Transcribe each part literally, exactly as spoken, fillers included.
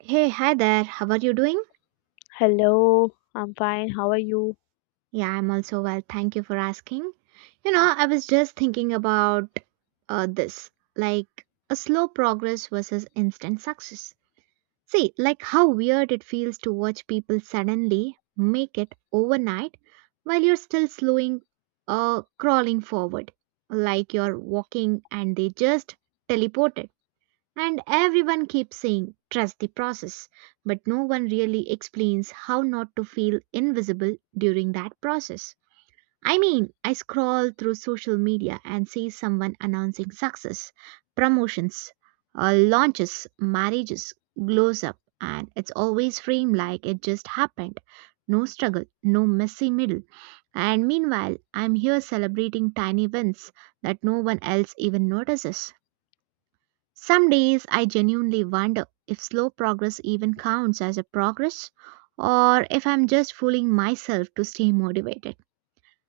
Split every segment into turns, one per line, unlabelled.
Hey, hi there. How are you doing?
Hello, I'm fine. How are you?
Yeah, I'm also well. Thank you for asking. You know, I was just thinking about uh, this like a slow progress versus instant success. See, like how weird it feels to watch people suddenly make it overnight while you're still slowing, uh, crawling forward, like you're walking and they just teleported. And everyone keeps saying, trust the process, but no one really explains how not to feel invisible during that process. I mean, I scroll through social media and see someone announcing success, promotions, uh, launches, marriages, glows up, and it's always framed like it just happened. No struggle, no messy middle. And meanwhile, I'm here celebrating tiny wins that no one else even notices. Some days I genuinely wonder if slow progress even counts as a progress or if I'm just fooling myself to stay motivated.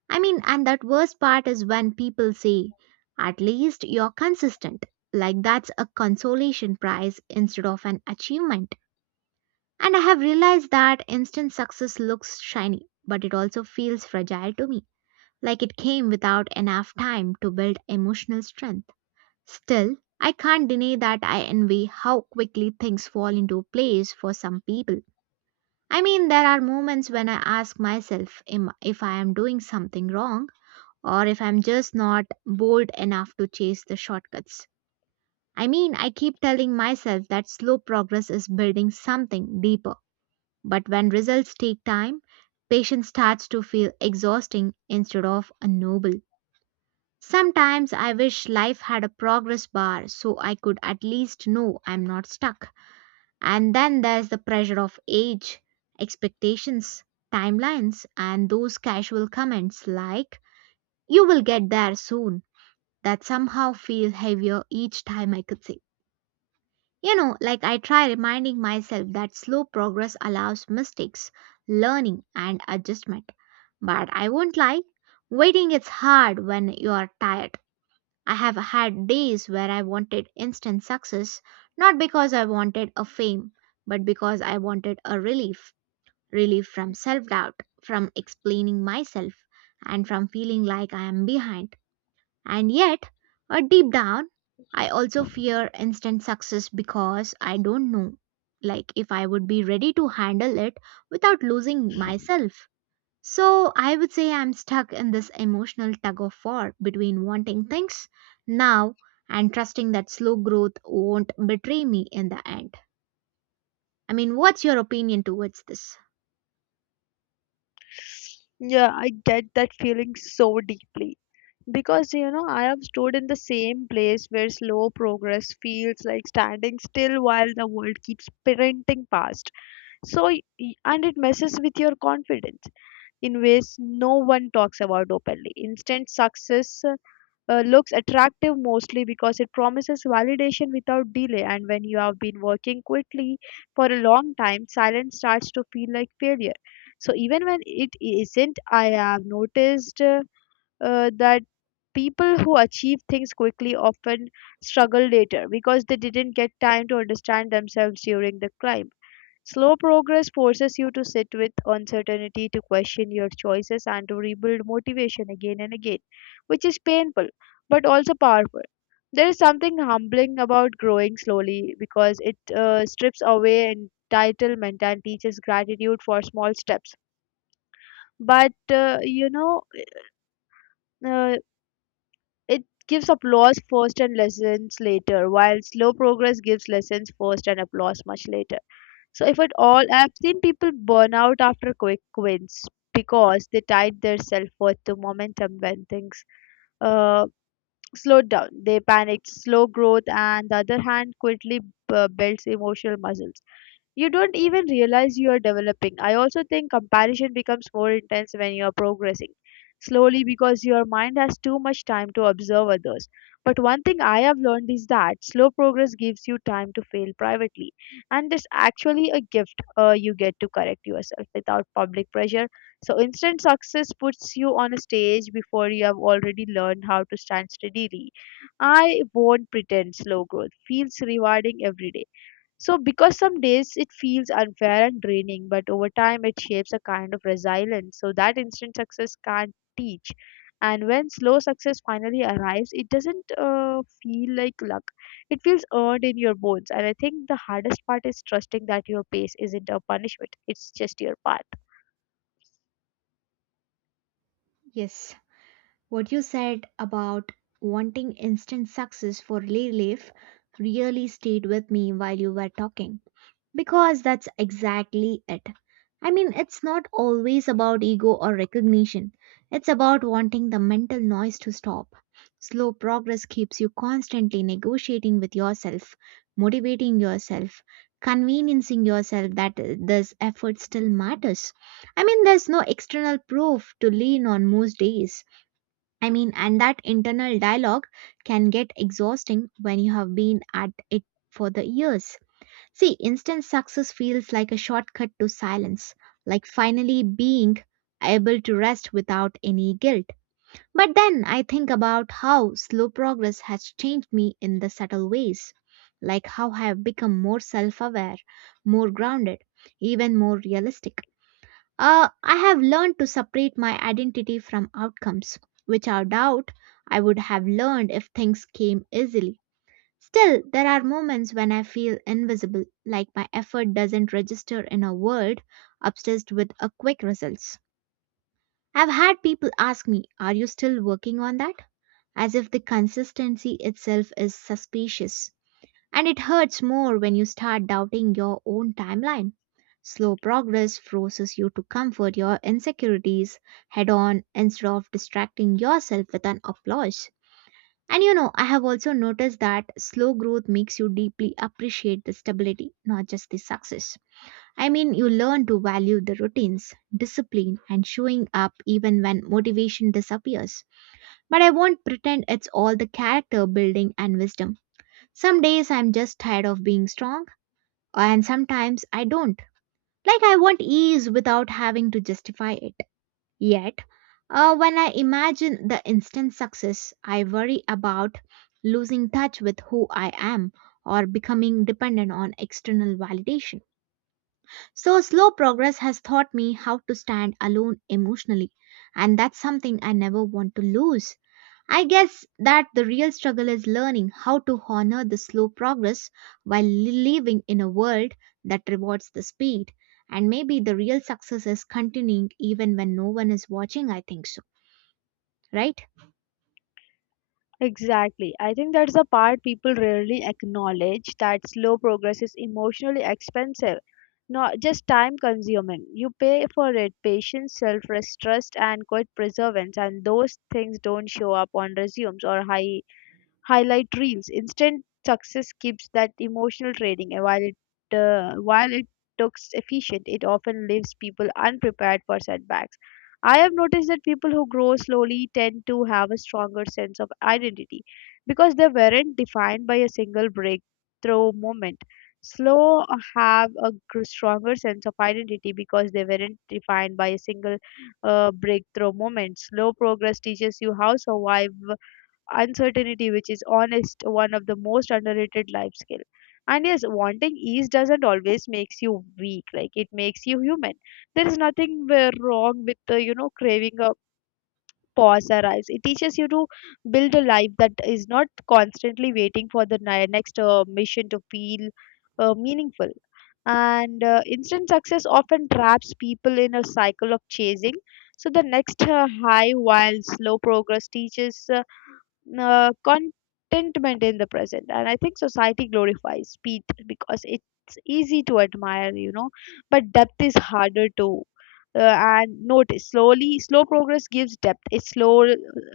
I mean, and that worst part is when people say, at least you're consistent. Like that's a consolation prize instead of an achievement. And I have realized that instant success looks shiny, but it also feels fragile to me. Like it came without enough time to build emotional strength. Still, I can't deny that I envy how quickly things fall into place for some people. I mean, there are moments when I ask myself im- if I am doing something wrong or if I'm just not bold enough to chase the shortcuts. I mean, I keep telling myself that slow progress is building something deeper. But when results take time, patience starts to feel exhausting instead of noble. Sometimes I wish life had a progress bar so I could at least know I'm not stuck. And then there's the pressure of age, expectations, timelines, and those casual comments like, you will get there soon, that somehow feel heavier each time I could say. You know, like I try reminding myself that slow progress allows mistakes, learning, and adjustment. But I won't lie, waiting is hard when you are tired. I have had days where I wanted instant success, not because I wanted a fame, but because I wanted a relief, relief from self doubt, from explaining myself, and from feeling like I am behind. And yet, uh, deep down, I also fear instant success because I don't know, like, if I would be ready to handle it without losing myself. So I would say I'm stuck in this emotional tug of war between wanting things now and trusting that slow growth won't betray me in the end. I mean, what's your opinion towards this?
Yeah, I get that feeling so deeply because you know I have stood in the same place where slow progress feels like standing still while the world keeps sprinting past. So, y- y- and it messes with your confidence in ways no one talks about openly. Instant success uh, looks attractive mostly because it promises validation without delay. And when you have been working quickly for a long time, silence starts to feel like failure. So even when it isn't, I have noticed uh, uh, that people who achieve things quickly often struggle later because they didn't get time to understand themselves during the climb. Slow progress forces you to sit with uncertainty, to question your choices, and to rebuild motivation again and again, which is painful but also powerful. There is something humbling about growing slowly because it uh, strips away entitlement and teaches gratitude for small steps. But uh, you know, uh, it gives applause first and lessons later, while slow progress gives lessons first and applause much later. So, if at all, I've seen people burn out after quick wins because they tied their self worth to momentum when things uh, slowed down. They panicked, slow growth, and the other hand quickly uh, builds emotional muscles. You don't even realize you are developing. I also think comparison becomes more intense when you are progressing slowly because your mind has too much time to observe others. But one thing I have learned is that slow progress gives you time to fail privately, and it's actually a gift, uh, you get to correct yourself without public pressure. So, instant success puts you on a stage before you have already learned how to stand steadily. I won't pretend slow growth feels rewarding every day, so, because some days it feels unfair and draining, but over time it shapes a kind of resilience. So, that instant success can't teach. And when slow success finally arrives, it doesn't uh, feel like luck. It feels earned in your bones. And I think the hardest part is trusting that your pace isn't a punishment, it's just your path.
Yes, what you said about wanting instant success for relief really stayed with me while you were talking. Because that's exactly it. I mean, it's not always about ego or recognition. It's about wanting the mental noise to stop. Slow progress keeps you constantly negotiating with yourself, motivating yourself, conveniencing yourself that uh, this effort still matters. I mean, there's no external proof to lean on most days. I mean, and that internal dialogue can get exhausting when you have been at it for the years. See, instant success feels like a shortcut to silence, like finally being able to rest without any guilt. But then I think about how slow progress has changed me in the subtle ways, like how I have become more self aware, more grounded, even more realistic. Uh, I have learned to separate my identity from outcomes, which I doubt I would have learned if things came easily. Still, there are moments when I feel invisible, like my effort doesn't register in a world obsessed with a quick results. I've had people ask me, "Are you still working on that?" As if the consistency itself is suspicious. And it hurts more when you start doubting your own timeline. Slow progress forces you to comfort your insecurities head on instead of distracting yourself with an applause. And you know, I have also noticed that slow growth makes you deeply appreciate the stability, not just the success. I mean, you learn to value the routines, discipline, and showing up even when motivation disappears. But I won't pretend it's all the character building and wisdom. Some days I'm just tired of being strong, and sometimes I don't. Like, I want ease without having to justify it. Yet, uh, when I imagine the instant success, I worry about losing touch with who I am or becoming dependent on external validation. So, slow progress has taught me how to stand alone emotionally, and that's something I never want to lose. I guess that the real struggle is learning how to honor the slow progress while living in a world that rewards the speed. And maybe the real success is continuing even when no one is watching, I think so, right?
Exactly. I think that's the part people rarely acknowledge, that slow progress is emotionally expensive, not just time consuming. You pay for it patience, self trust, and quite perseverance, and those things don't show up on resumes or high highlight reels. Instant success keeps that emotional trading, and while it uh, while it looks efficient, it often leaves people unprepared for setbacks. I have noticed that people who grow slowly tend to have a stronger sense of identity because they weren't defined by a single breakthrough moment. Slow have a gr- stronger sense of identity because they weren't defined by a single uh, breakthrough moment. Slow progress teaches you how survive uncertainty, which is honest one of the most underrated life skill. And yes, wanting ease doesn't always makes you weak, like it makes you human. There is nothing where wrong with the you know craving a pause arise. It teaches you to build a life that is not constantly waiting for the ni- next uh, mission to feel uh, meaningful. And uh, instant success often traps people in a cycle of chasing. So the next uh, high, while slow progress, teaches uh, uh, contentment in the present. And I think society glorifies speed because it's easy to admire, you know, but depth is harder to, uh, and note slowly, slow progress gives depth. It slow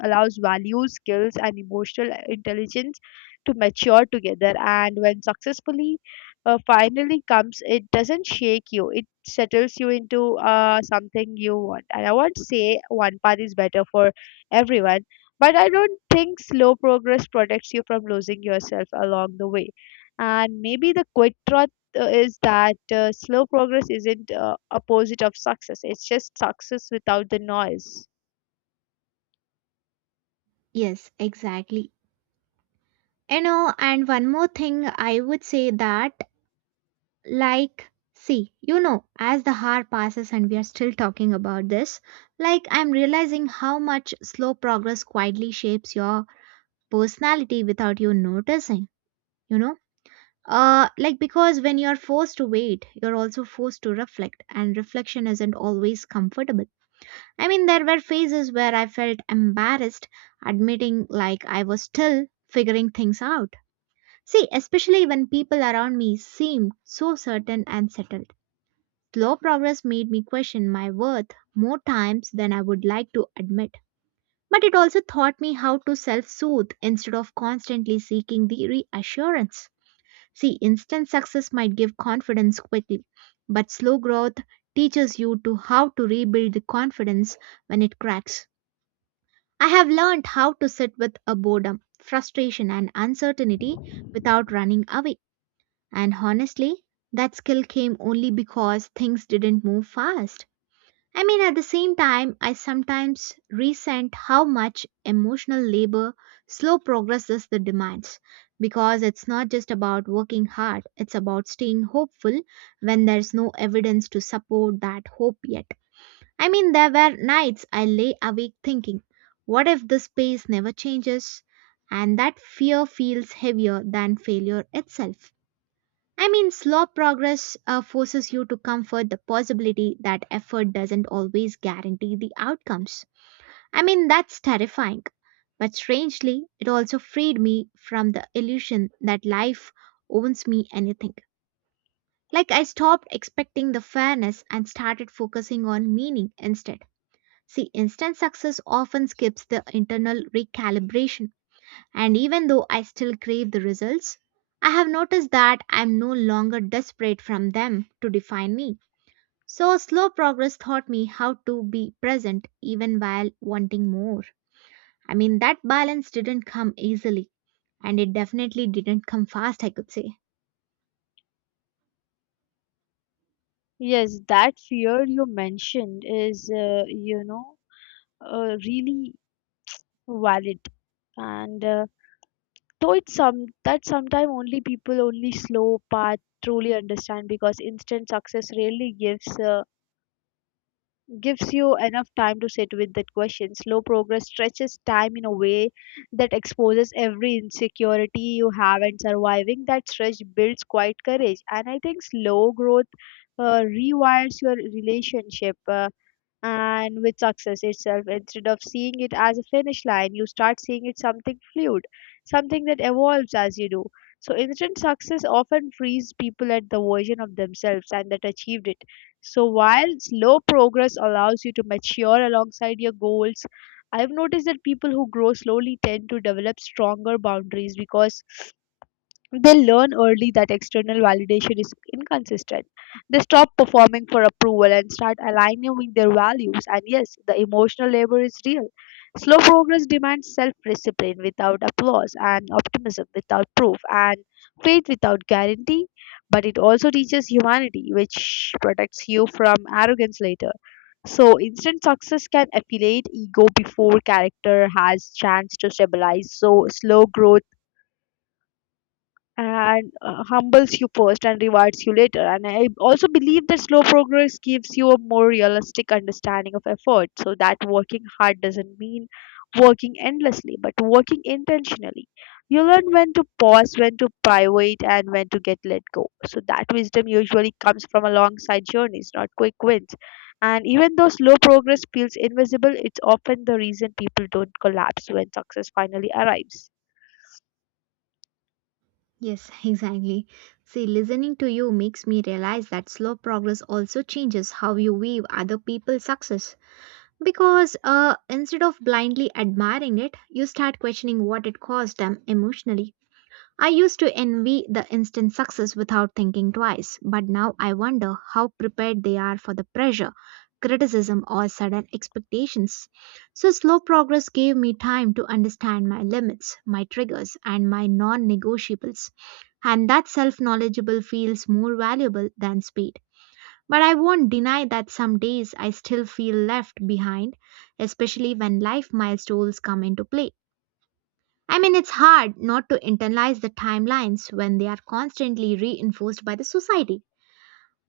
allows values, skills, and emotional intelligence to mature together. And when successfully uh, finally comes, it doesn't shake you. It settles you into uh, something you want. And I won't say one path is better for everyone, but I don't think slow progress protects you from losing yourself along the way. And maybe the quick truth uh, is that uh, slow progress isn't uh, opposite of success. It's just success without the noise.
Yes, exactly. You know, and one more thing, I would say that, like, see, you know, as the hour passes and we are still talking about this, like, I'm realizing how much slow progress quietly shapes your personality without you noticing, you know? Uh, like, because when you're forced to wait, you're also forced to reflect, and reflection isn't always comfortable. I mean, there were phases where I felt embarrassed admitting, like, I was still figuring things out. See, especially when people around me seemed so certain and settled. Slow progress made me question my worth more times than I would like to admit. But it also taught me how to self soothe instead of constantly seeking the reassurance. See, instant success might give confidence quickly, but slow growth teaches you to how to rebuild the confidence when it cracks. I have learned how to sit with a boredom, frustration, and uncertainty without running away. And honestly, that skill came only because things didn't move fast. I mean, at the same time, I sometimes resent how much emotional labor slow progress is the demands because it's not just about working hard, it's about staying hopeful when there's no evidence to support that hope yet. I mean, there were nights I lay awake thinking, what if this pace never changes? And that fear feels heavier than failure itself. I mean, slow progress uh, forces you to comfort the possibility that effort doesn't always guarantee the outcomes. I mean, that's terrifying. But strangely, it also freed me from the illusion that life owns me anything. Like, I stopped expecting the fairness and started focusing on meaning instead. See, instant success often skips the internal recalibration and even though I still crave the results, I have noticed that I am no longer desperate from them to define me. So, slow progress taught me how to be present even while wanting more. I mean, that balance didn't come easily, and it definitely didn't come fast, I could say.
Yes, that fear you mentioned is, uh, you know, uh, really valid. And uh, though it's some that sometimes only people only slow path truly understand, because instant success rarely gives uh, gives you enough time to sit with that question. Slow progress stretches time in a way that exposes every insecurity you have, and surviving that stretch builds quite courage. And I think slow growth uh, rewires your relationship. Uh, and with success itself, instead of seeing it as a finish line, you start seeing it something fluid, something that evolves as you do. So instant success often frees people at the version of themselves and that achieved it. So while slow progress allows you to mature alongside your goals, I've noticed that people who grow slowly tend to develop stronger boundaries because they learn early that external validation is inconsistent. They stop performing for approval and start aligning with their values. And yes, the emotional labor is real. Slow progress demands self discipline without applause, and optimism without proof, and faith without guarantee. But it also teaches humanity, which protects you from arrogance later. So instant success can affiliate ego before character has chance to stabilize. So slow growth and uh, humbles you first and rewards you later. And I also believe that slow progress gives you a more realistic understanding of effort, so that working hard doesn't mean working endlessly, but working intentionally. You learn when to pause, when to private, and when to get let go. So that wisdom usually comes from alongside journeys, not quick wins. And even though slow progress feels invisible, it's often the reason people don't collapse when success finally arrives.
Yes, exactly. See, listening to you makes me realize that slow progress also changes how you view other people's success. Because uh, instead of blindly admiring it, you start questioning what it caused them emotionally. I used to envy the instant success without thinking twice, but now I wonder how prepared they are for the pressure, criticism, or sudden expectations. So, slow progress gave me time to understand my limits, my triggers, and my non negotiables. And that self knowledgeable feels more valuable than speed. But I won't deny that some days I still feel left behind, especially when life milestones come into play. I mean, it's hard not to internalize the timelines when they are constantly reinforced by the society.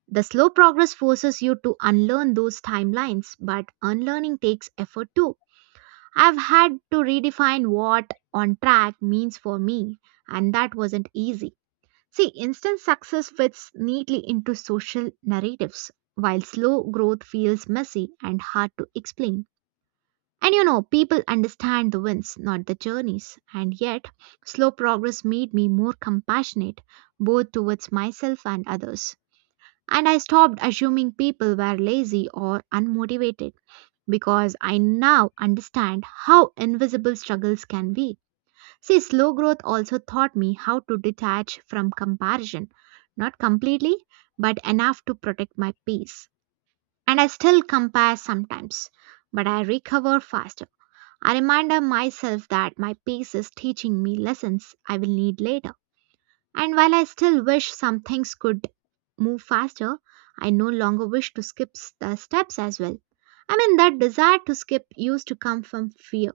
The slow progress forces you to unlearn those timelines, but unlearning takes effort too. I've had to redefine what on track means for me, and that wasn't easy. See, instant success fits neatly into social narratives, while slow growth feels messy and hard to explain. And you know, people understand the wins, not the journeys. And yet, slow progress made me more compassionate, both towards myself and others. And I stopped assuming people were lazy or unmotivated because I now understand how invisible struggles can be. See, slow growth also taught me how to detach from comparison, not completely, but enough to protect my peace. And I still compare sometimes, but I recover faster. I remind myself that my pace is teaching me lessons I will need later. And while I still wish some things could move faster, I no longer wish to skip s- the steps as well. I mean, that desire to skip used to come from fear,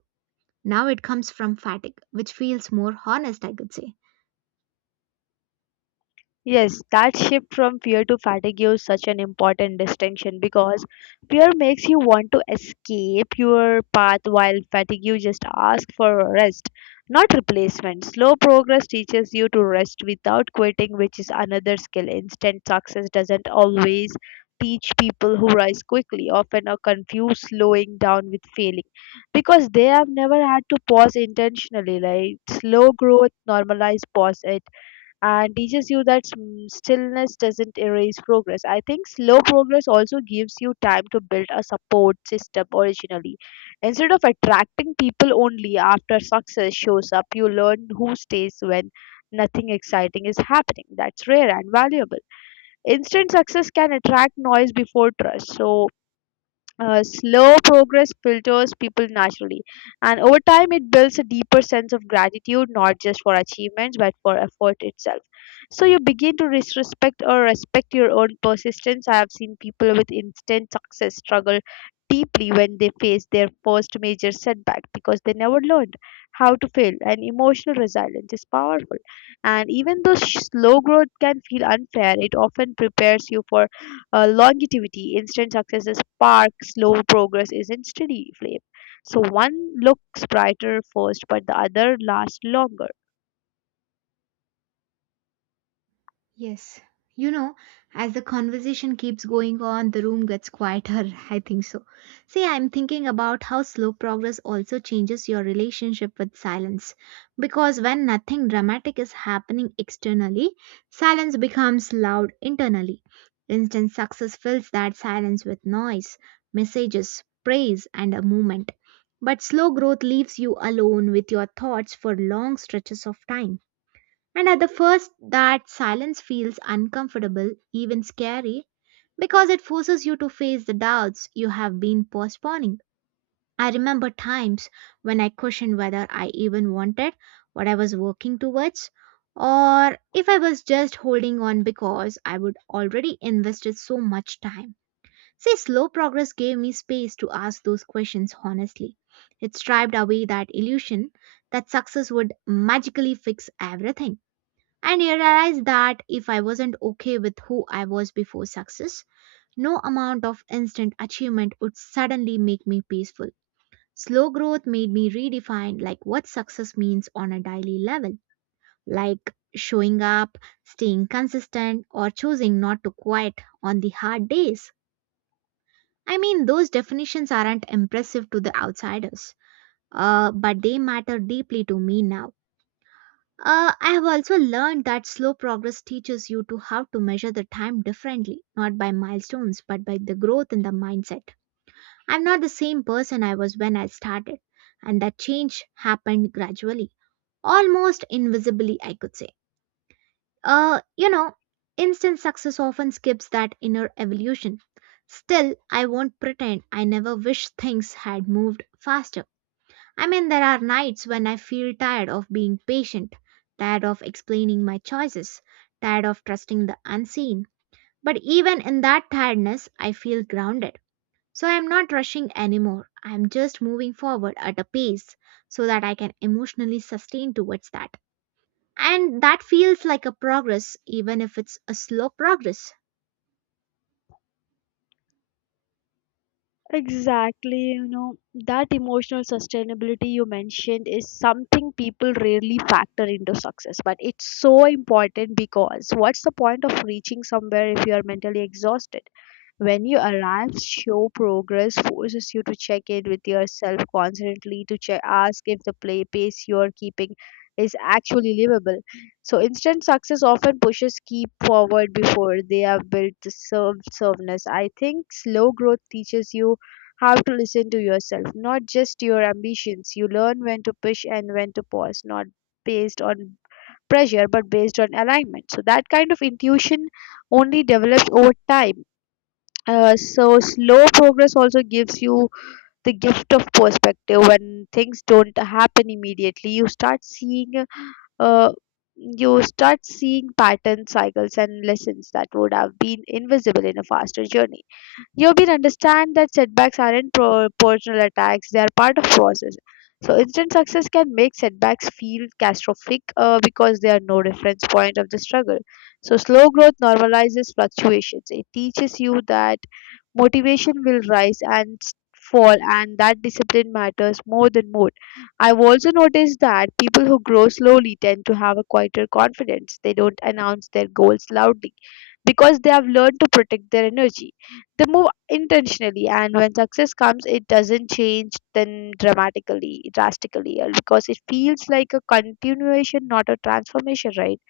now it comes from fatigue, which feels more honest, I could say.
Yes, that shift from fear to fatigue is such an important distinction, because fear makes you want to escape your path, while fatigue you just ask for rest, not replacement. Slow progress teaches you to rest without quitting, which is another skill. Instant success doesn't always teach people who rise quickly, often are confused slowing down with failing because they have never had to pause intentionally. Like slow growth normalize pause it and teaches you that, mm, stillness doesn't erase progress. I think slow progress also gives you time to build a support system originally. Instead of attracting people only after success shows up, you learn who stays when nothing exciting is happening. That's rare and valuable. Instant success can attract noise before trust. So, uh, slow progress filters people naturally, and over time it builds a deeper sense of gratitude, not just for achievements but for effort itself. So you begin to disrespect or respect your own persistence. I have seen people with instant success struggle deeply when they face their first major setback because they never learned how to fail, and emotional resilience is powerful. And even though sh- slow growth can feel unfair, it often prepares you for uh, longevity. Instant success is spark, slow progress isn't steady flame. So one looks brighter first, but the other lasts longer.
Yes. You know, as the conversation keeps going on, the room gets quieter. I think so. See, I'm thinking about how slow progress also changes your relationship with silence. Because when nothing dramatic is happening externally, silence becomes loud internally. Instant success fills that silence with noise, messages, praise, and a movement. But slow growth leaves you alone with your thoughts for long stretches of time. And at the first, that silence feels uncomfortable, even scary, because it forces you to face the doubts you have been postponing. I remember times when I questioned whether I even wanted what I was working towards, or if I was just holding on because I would already invested so much time. See, slow progress gave me space to ask those questions honestly. It stripped away that illusion that success would magically fix everything. And I realized that if I wasn't okay with who I was before success, no amount of instant achievement would suddenly make me peaceful. Slow growth made me redefine like what success means on a daily level, like showing up, staying consistent, or choosing not to quit on the hard days. I mean, those definitions aren't impressive to the outsiders, uh, but they matter deeply to me now. Uh, I have also learned that slow progress teaches you to how to measure the time differently, not by milestones, but by the growth in the mindset. I'm not the same person I was when I started, and that change happened gradually, almost invisibly, I could say. Uh, you know, Instant success often skips that inner evolution. Still, I won't pretend I never wish things had moved faster. I mean, there are nights when I feel tired of being patient, tired of explaining my choices, tired of trusting the unseen. But even in that tiredness, I feel grounded. So I'm not rushing anymore. I'm just moving forward at a pace so that I can emotionally sustain towards that. And that feels like a progress, even if it's a slow progress.
Exactly, you know, that emotional sustainability you mentioned is something people rarely factor into success, but it's so important because what's the point of reaching somewhere if you are mentally exhausted? When you arrive, show progress forces you to check in with yourself constantly, to check, ask if the play pace you're keeping is actually livable. So instant success often pushes keep forward before they have built the self-serveness. I think slow growth teaches you how to listen to yourself, not just your ambitions. You learn when to push and when to pause, not based on pressure, but based on alignment. So that kind of intuition only develops over time. Uh, so slow progress also gives you the gift of perspective. When things don't happen immediately, you start seeing uh, you start seeing patterns, cycles and lessons that would have been invisible in a faster journey. Yobin understand that setbacks aren't pro- personal attacks, they are part of process. So instant success can make setbacks feel catastrophic, uh, because they are no reference point of the struggle. So slow growth normalizes fluctuations. It teaches you that motivation will rise and s- fall, and that discipline matters more than mood. I've also noticed that people who grow slowly tend to have a quieter confidence. They don't announce their goals loudly because they have learned to protect their energy. They move intentionally, and when success comes, it doesn't change them dramatically, drastically, uh, because it feels like a continuation, not a transformation, right?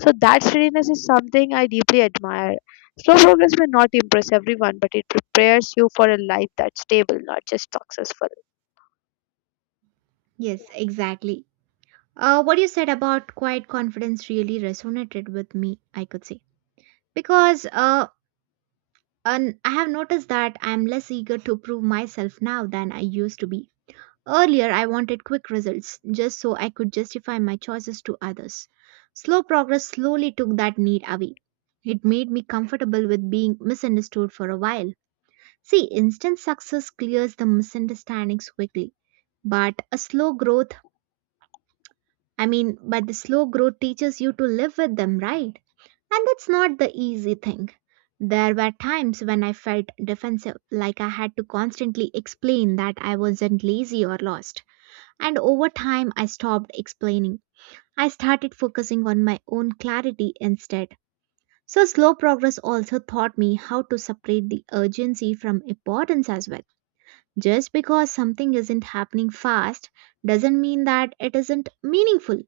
So that steadiness is something I deeply admire. Slow progress may not impress everyone, but it prepares you for a life that's stable, not just successful.
Yes, exactly. Uh, what you said about quiet confidence really resonated with me, I could say. Because uh, And I have noticed that I am less eager to prove myself now than I used to be. Earlier, I wanted quick results just so I could justify my choices to others. Slow progress slowly took that need away. It made me comfortable with being misunderstood for a while. See, instant success clears the misunderstandings quickly. But a slow growth, I mean, but the slow growth teaches you to live with them, right? And that's not the easy thing. There were times when I felt defensive, like I had to constantly explain that I wasn't lazy or lost. And over time, I stopped explaining. I started focusing on my own clarity instead. So, slow progress also taught me how to separate the urgency from importance as well. Just because something isn't happening fast doesn't mean that it isn't meaningful.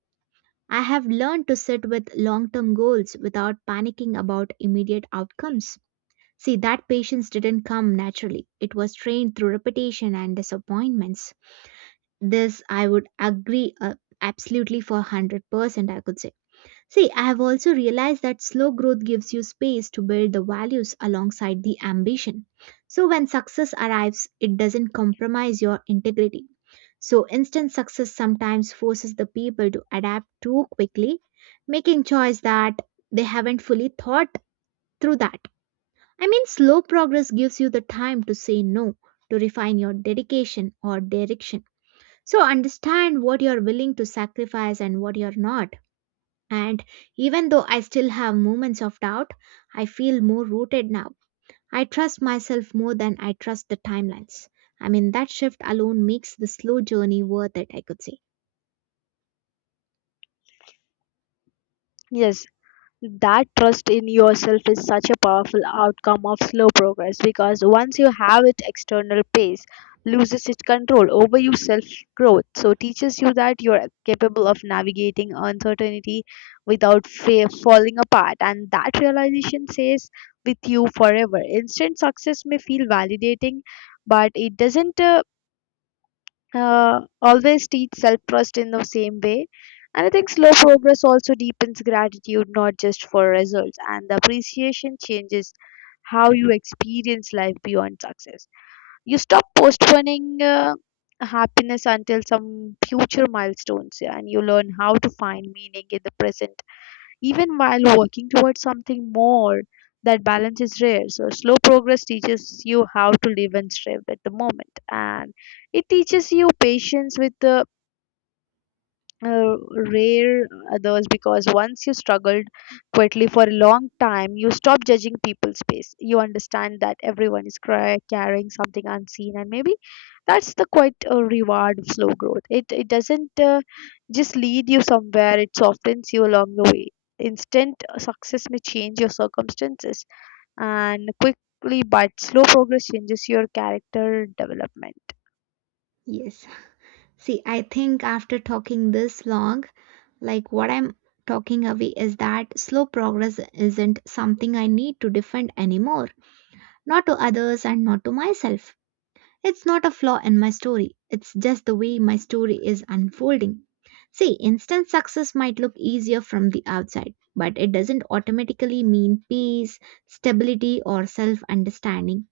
I have learned to sit with long term goals without panicking about immediate outcomes. See, that patience didn't come naturally, it was trained through repetition and disappointments. This I would agree, uh, absolutely for one hundred percent, I could say. See, I have also realized that slow growth gives you space to build the values alongside the ambition. So, when success arrives, it doesn't compromise your integrity. So, instant success sometimes forces the people to adapt too quickly, making choice that they haven't fully thought through that. I mean, slow progress gives you the time to say no, to refine your dedication or direction. So, understand what you're willing to sacrifice and what you're not. And even though I still have moments of doubt, I feel more rooted now. I trust myself more than I trust the timelines. I mean, that shift alone makes the slow journey worth it, I could say.
Yes, that trust in yourself is such a powerful outcome of slow progress, because once you have it, external pace loses its control over your self growth. So, teaches you that you're capable of navigating uncertainty without fear falling apart, and that realization stays with you forever. Instant success may feel validating, but it doesn't uh, uh, always teach self trust in the same way. And I think slow progress also deepens gratitude, not just for results, and the appreciation changes how you experience life beyond success. You stop postponing uh, happiness until some future milestones, yeah, and you learn how to find meaning in the present even while working towards something more. That balance is rare. So, slow progress teaches you how to live and strive at the moment, and it teaches you patience with the, uh, rare others, because once you struggled quietly for a long time, you stop judging people's pace. You understand that everyone is cry- carrying something unseen, and maybe that's the quite uh, reward of slow growth. It it doesn't uh, just lead you somewhere; it softens you along the way. Instant uh, success may change your circumstances, and quickly, but slow progress changes your character development.
Yes. See, I think after talking this long, like what I'm talking away is that slow progress isn't something I need to defend anymore, not to others and not to myself. It's not a flaw in my story, it's just the way my story is unfolding. See, instant success might look easier from the outside, but it doesn't automatically mean peace, stability, or self understanding.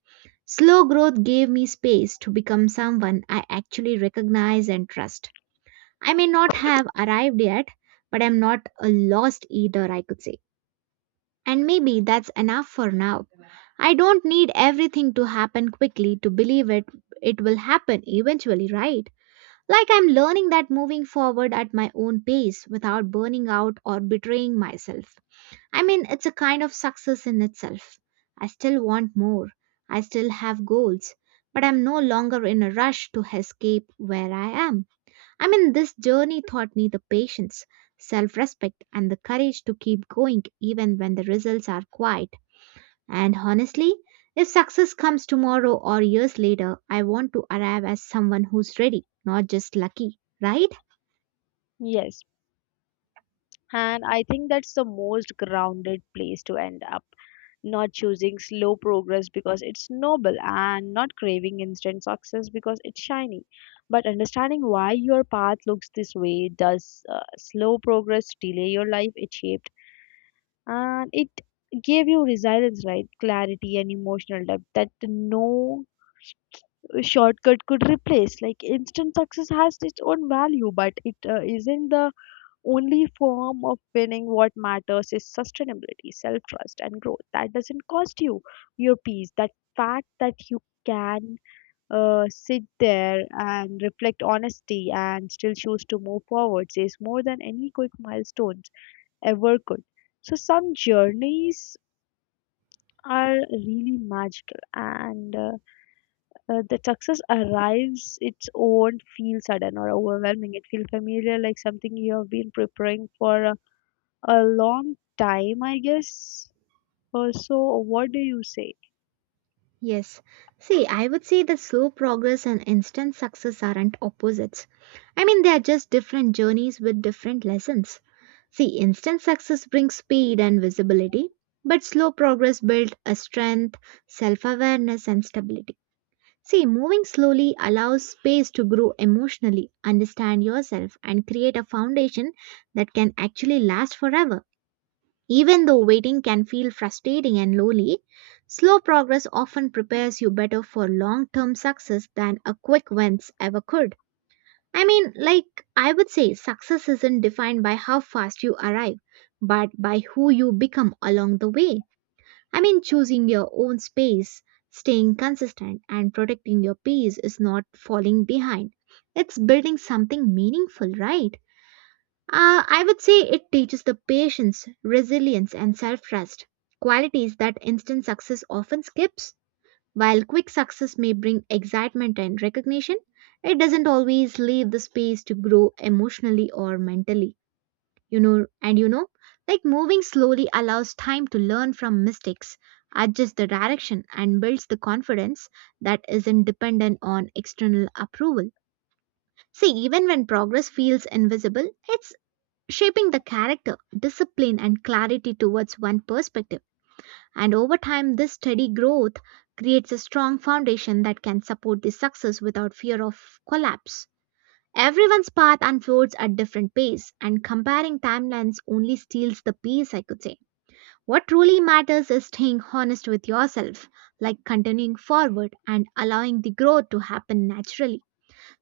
Slow growth gave me space to become someone I actually recognize and trust. I may not have arrived yet, but I'm not a lost either, I could say. And maybe that's enough for now. I don't need everything to happen quickly to believe it it will happen eventually, right? Like I'm learning that moving forward at my own pace without burning out or betraying myself. I mean, it's a kind of success in itself. I still want more. I still have goals, but I'm no longer in a rush to escape where I am. I mean, this journey taught me the patience, self-respect and the courage to keep going even when the results are quiet and honestly, if success comes tomorrow or years later, I want to arrive as someone who's ready, not just lucky, right?
Yes. And I think that's the most grounded place to end up. Not choosing slow progress because it's noble and not craving instant success because it's shiny. But understanding why your path looks this way. Does uh, slow progress delay your life? It shaped, and it gave you resilience, right? Clarity and emotional depth that no shortcut could replace. Like instant success has its own value, but it uh, isn't the only form of winning. What matters is sustainability, self trust, and growth that doesn't cost you your peace. That fact that you can uh, sit there and reflect honesty and still choose to move forward says more than any quick milestones ever could. So some journeys are really magical, and uh, uh, the success arrives its own feel sudden or overwhelming, it feels familiar, like something you have been preparing for, uh, a long time, I guess, or so. What do you say?
Yes. See, I would say that slow progress and instant success aren't opposites. I mean, they are just different journeys with different lessons. See, instant success brings speed and visibility, but slow progress builds a strength, self awareness, and stability. See, moving slowly allows space to grow emotionally, understand yourself, and create a foundation that can actually last forever. Even though waiting can feel frustrating and lonely, slow progress often prepares you better for long term success than a quick wins ever could. I mean, like, I would say success isn't defined by how fast you arrive, but by who you become along the way. I mean, choosing your own space, staying consistent, and protecting your peace is not falling behind. It's building something meaningful, right? Uh, I would say it teaches the patience, resilience, and self trust, qualities that instant success often skips. While quick success may bring excitement and recognition, it doesn't always leave the space to grow emotionally or mentally. You know, and you know, like moving slowly allows time to learn from mistakes, adjust the direction, and builds the confidence that isn't dependent on external approval. See, even when progress feels invisible, it's shaping the character, discipline, and clarity towards one perspective. And over time, this steady growth creates a strong foundation that can support the success without fear of collapse. Everyone's path unfolds at different pace, and comparing timelines only steals the peace, I could say. What truly matters is staying honest with yourself, like continuing forward and allowing the growth to happen naturally.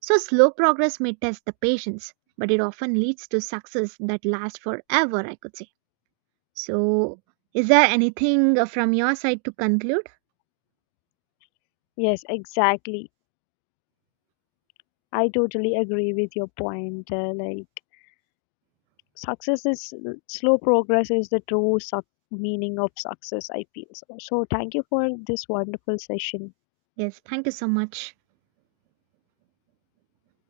So, slow progress may test the patience, but it often leads to success that lasts forever, I could say. So, is there anything uh, from your side to conclude?
Yes, exactly. I totally agree with your point. Uh, like, success is slow progress is the true suc meaning of success, I feel so. So, thank you for this wonderful session.
Yes, thank you so much.